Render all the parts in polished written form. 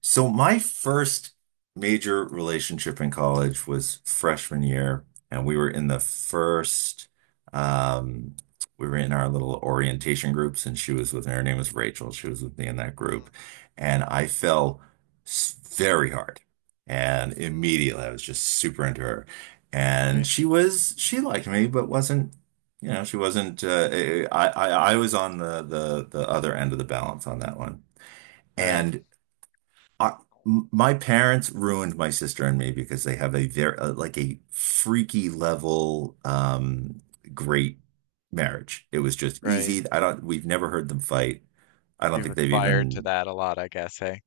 So my first major relationship in college was freshman year, and um we were in our little orientation groups, and she was with her name was Rachel. She was with me in that group, Mhm. and I fell very hard. And Mm. immediately I was just super into her. And Right, she liked me, but wasn't, she wasn't, I was on the other end of the balance on that one. right, And I, my parents ruined my sister and me because they have a very like a freaky level great marriage. It was just right. easy. I don't, we've never heard them fight. I don't You've think they've aspired to even. that a lot, I guess, eh?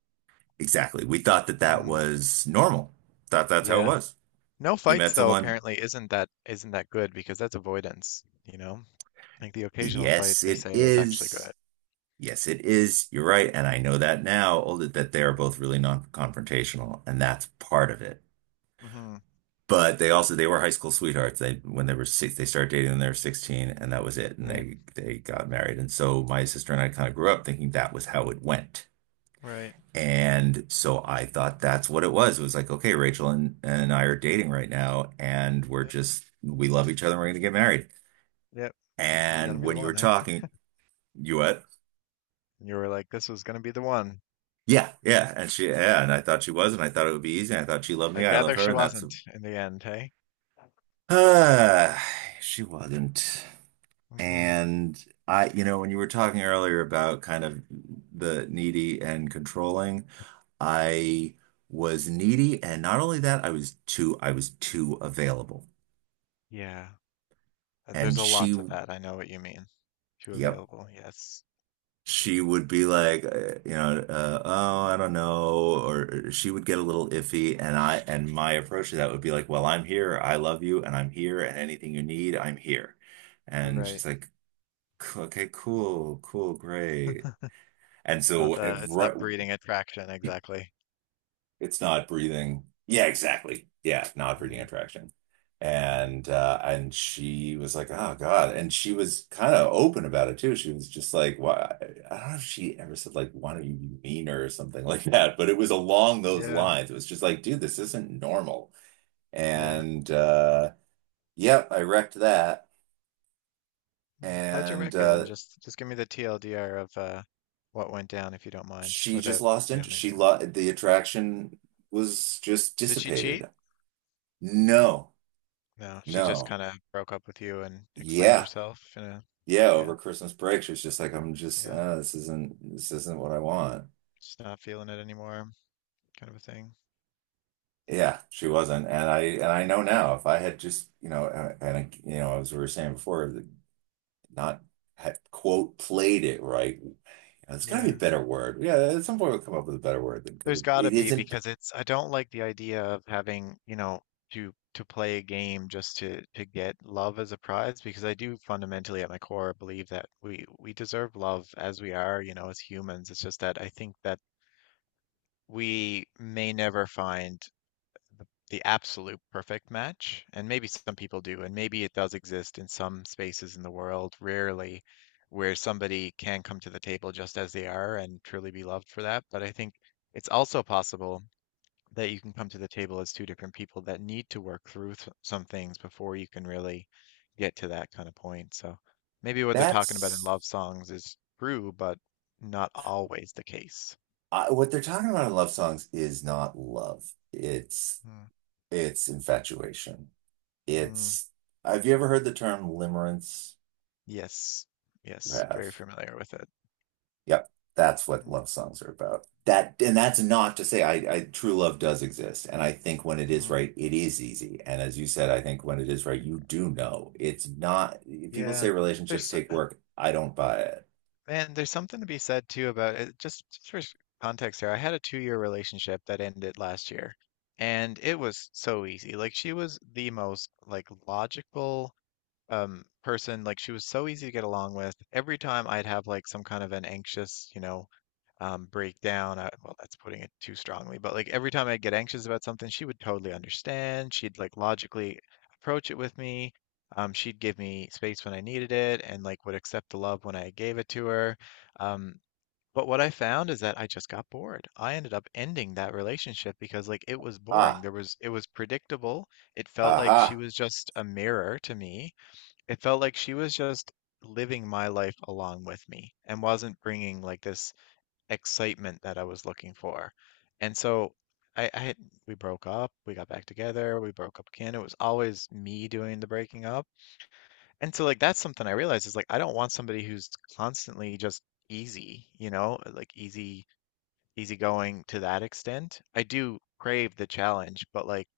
Exactly. We thought that that Hmm. was normal. Thought that's how it Yeah. was. No You fights met though, someone. apparently isn't that good because that's avoidance, you know? Like the occasional fight Yes, they it say is actually good. is. Yes, it is. You're right. And I know that now, oh, that they're Hmm. both really non-confrontational, and that's part of it. Hmm. But they were high school sweethearts. They When they were six, they started dating when they were 16, and that was it. And Right, they got married. And so my sister and I kind of grew up thinking that was how it went. right. And so I thought that's what it was. It was like, okay, Rachel and I are dating right now, and Yep, we love each other and we're gonna get married. yep. This is gonna And be the when you were one, eh? talking, you what? And you were like, this was gonna be the one. Yeah, yeah. And she, yeah, and I thought she was, and I thought it would be easy, and I thought she loved I me, I love gather her, she and that's wasn't in the end, hey? uh she wasn't. Hmm. And I, when you were talking earlier about kind of the needy and controlling, I was needy, and not only that, I was too available. Yeah. There's And a lot she, to that. I know what you mean. Too yep, available, yes. she would be like, oh, I don't know, or she would get a little iffy, and my approach to that would be like, well, I'm here, I love you, and I'm here, and anything you need, I'm here. And Right. she's like, Okay, cool, cool, great." And Not so, it's right. not breeding attraction exactly. It's not breathing. Yeah, exactly. Yeah, not breathing attraction. Mm-hmm. And she was like, "Oh God." And she was kind of open about it too. She was just like, "Why?" I don't know if she ever said like, "Why don't you be meaner?" or something like that, but it was along those Yeah, lines. It was just like, "Dude, this isn't normal." yeah. And yep, I wrecked that. Mm. How'd you And wreck it? And just give me the TLDR of what went down if you don't mind, she just without lost you don't interest. need She to. lost the attraction, was just Did she cheat? dissipated. No. No, she just No. kind of broke up with you and explained Yeah, herself in a yeah, yeah, over Christmas break, she was just like, I'm just, yeah, this isn't what I want. just not feeling it anymore, kind of a thing. Yeah, she wasn't, and I know now if I had just, and I, you know, as we were saying before, not had quote played it right. You know, it's got to be a Yeah. better word. Yeah, at some point we'll come up with a better word because There's it, got to it be isn't. because it's I don't like the idea of having, to play a game just to get love as a prize, because I do fundamentally at my core believe that we deserve love as we are, you know, as humans. It's just that I think that we may never find the absolute perfect match, and maybe some people do, and maybe it does exist in some spaces in the world, rarely, where somebody can come to the table just as they are and truly be loved for that. But I think it's also possible that you can come to the table as two different people that need to work through some things before you can really get to that kind of point. So maybe what they're talking about in That's love songs is true, but not always the case. What they're talking about in love songs is not love. It's Mm, it's infatuation. mm, It's Have you ever heard the term limerence? yes, You yes, very have. familiar with it. Yep, that's what Yeah. love songs are about. That, and that's not to say I true love does exist, and I think when it is Mhm. right, it is easy. And as you said, I think when it is right, you do know it's not. People say Yeah. relationships There's take s- work. I don't buy it. man, there's something to be said too about it. Just for context here, I had a 2-year relationship that ended last year, and it was so easy. Like she was the most like logical person, like she was so easy to get along with. Every time I'd have like some kind of an anxious breakdown. I, well, that's putting it too strongly, but like every time I'd get anxious about something, she would totally understand. She'd like logically approach it with me. She'd give me space when I needed it, and like would accept the love when I gave it to her. um but what I found is that I just got bored. I ended up ending that relationship because like it was boring. Ah, There was It was predictable. It felt like she aha. was just a mirror to me. It felt like she was just living my life along with me and wasn't bringing like this excitement that I was looking for. And so I had, we broke up, we got back together, we broke up again. It was always me doing the breaking up. And so like that's something I realized, is like I don't want somebody who's constantly just easy, you know, like easygoing to that extent. I do crave the challenge, but like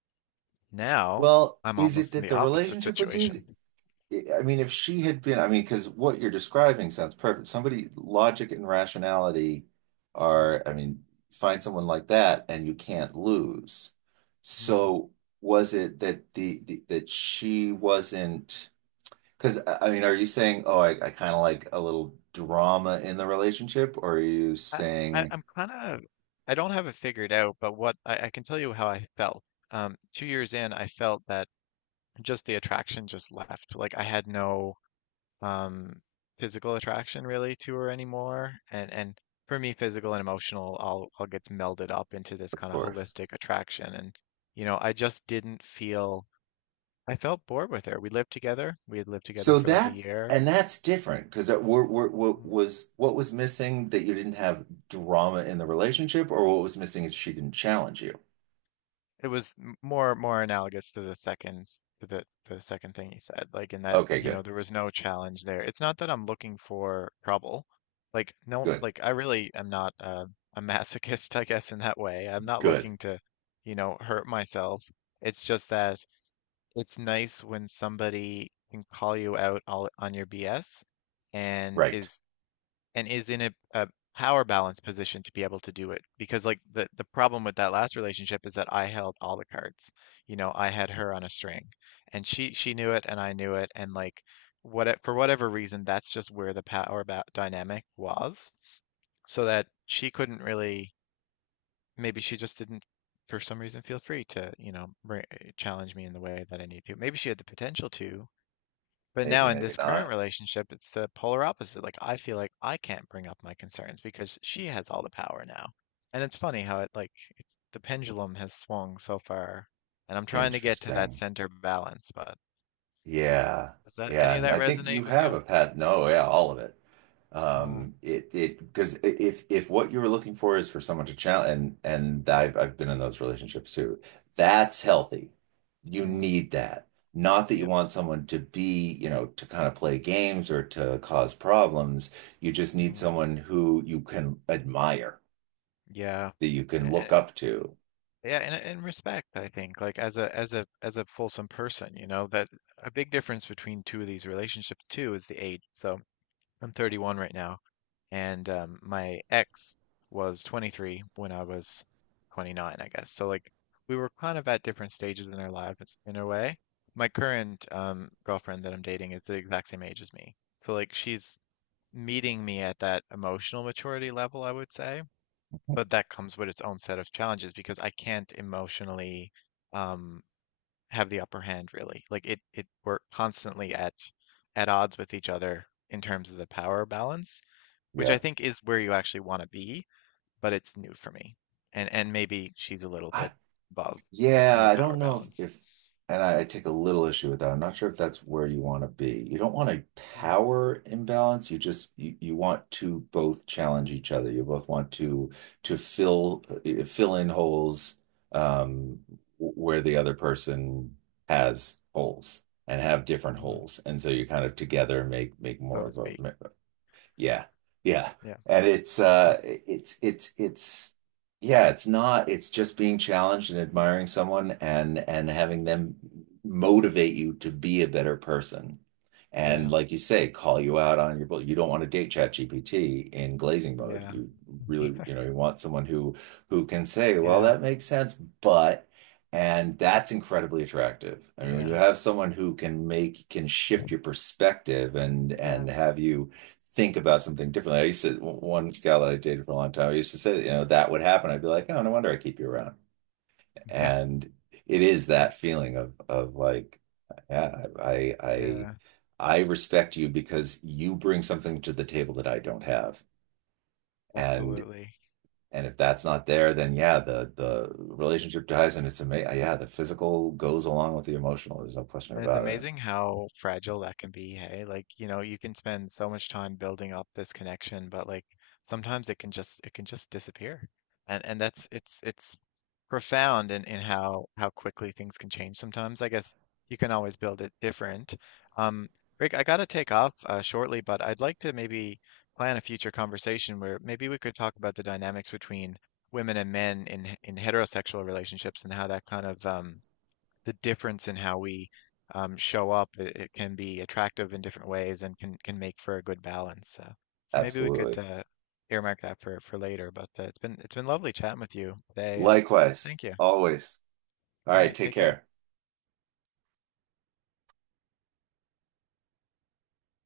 now Well, I'm is it almost in that the the opposite relationship was situation. easy? I mean, if she had been, I mean, because what you're describing sounds perfect. Somebody, logic and rationality Mm, are, I mean, find someone like that and you can't lose. mm. So was it that the that she wasn't, because I mean, are you saying, oh, I kind of like a little drama in the relationship, or are you I, I saying, I'm kind of I don't have it figured out, but I can tell you how I felt. 2 years in, I felt that just the attraction just left. Like I had no um physical attraction really to her anymore. And for me, physical and emotional all gets melded up into this of kind of course. holistic attraction. And you know, I just didn't feel, I felt bored with her. We lived together. We had lived together So for like a that's, year. and that's different because what was missing that you didn't have drama in the relationship, or what was missing is she didn't challenge you. It was more analogous to the second thing you said, like in that, Okay, you know, good, there was no challenge there. It's not that I'm looking for trouble. Like no, good, like I really am not a masochist, I guess, in that way. I'm not good. looking to, you know, hurt myself. It's just that it's nice when somebody can call you out all, on your BS, and Right. Is in a power balance position to be able to do it. Because like the problem with that last relationship is that I held all the cards. You know, I had her on a string, and she knew it, and I knew it, and like what for whatever reason, that's just where the power ba dynamic was, so that she couldn't really. Maybe she just didn't for some reason feel free to, you know, bring, challenge me in the way that I need to. Maybe she had the potential to, but Maybe, now in maybe this current not. relationship, it's the polar opposite. Like I feel like I can't bring up my concerns because she has all the power now. And it's funny how it's the pendulum has swung so far, and I'm trying to get to that Interesting. center balance, but Yeah. does that Yeah. any of And that I think you resonate with have you? a path. No, yeah, all of it. Mm-hmm. Because if what you were looking for is for someone to challenge, and I've been in those relationships too, that's healthy. You need that. Not that you Yep. want someone to be, to kind of play games or to cause problems. You just need Hmm. someone who you can admire, Yeah. that you can A- look up to. Yeah, and respect, I think, like as a fulsome person, you know, that a big difference between two of these relationships too is the age. So I'm 31 right now. And my ex was 23 when I was 29, I guess. So like we were kind of at different stages in our lives in a way. My current girlfriend that I'm dating is the exact same age as me. So like she's meeting me at that emotional maturity level, I would say, but that comes with its own set of challenges because I can't emotionally um, have the upper hand, really. Like it we're constantly at odds with each other in terms of the power balance, which I Yeah. think is where you actually want to be, but it's new for me. And maybe she's a little I, bit above, Yeah, in the I power don't know balance, if and I take a little issue with that. I'm not sure if that's where you want to be. You don't want a mm, power imbalance. You just, you want to both challenge each other. You both want to fill in holes, um, where the other person has holes and have different mm, holes. And so you kind of together make so more to of a, speak. yeah. Yeah. Yeah, And it's yeah, it's not, it's just being challenged and admiring someone and having them motivate you to be a better person. And yeah, like you say, call you out on your bull. You don't want to date ChatGPT in glazing mode. yeah, You really, you want someone who can say, well, yeah, that makes sense, but, and that's incredibly attractive. I mean, when you yeah, have someone who can shift your perspective and yeah, and have you think about something differently. I used to, one gal that I dated for a long time, I used to say, that, you know, that would happen. I'd be like, oh, no wonder I keep you around. And it is yeah, that feeling of like, yeah, I, I, yeah, I respect you because you bring something to the table that I don't have. And, absolutely. and if that's not there, then yeah, the relationship dies and it's amazing. Yeah, the physical goes along with the emotional. There's no question And it's about it. amazing how fragile that can be, hey? Like, you know, you can spend so much time building up this connection, but like sometimes it can just disappear. And that's it's profound in, how quickly things can change sometimes. I guess you can always build it different. Um, Rick, I gotta take off shortly, but I'd like to maybe plan a future conversation where maybe we could talk about the dynamics between women and men in heterosexual relationships, and how that kind of the difference in how we show up, it can be attractive in different ways and can make for a good balance. So maybe we could Absolutely. Earmark that for later. But it's been lovely chatting with you today, and Likewise, thank you. always. All All right, right, take take care. care.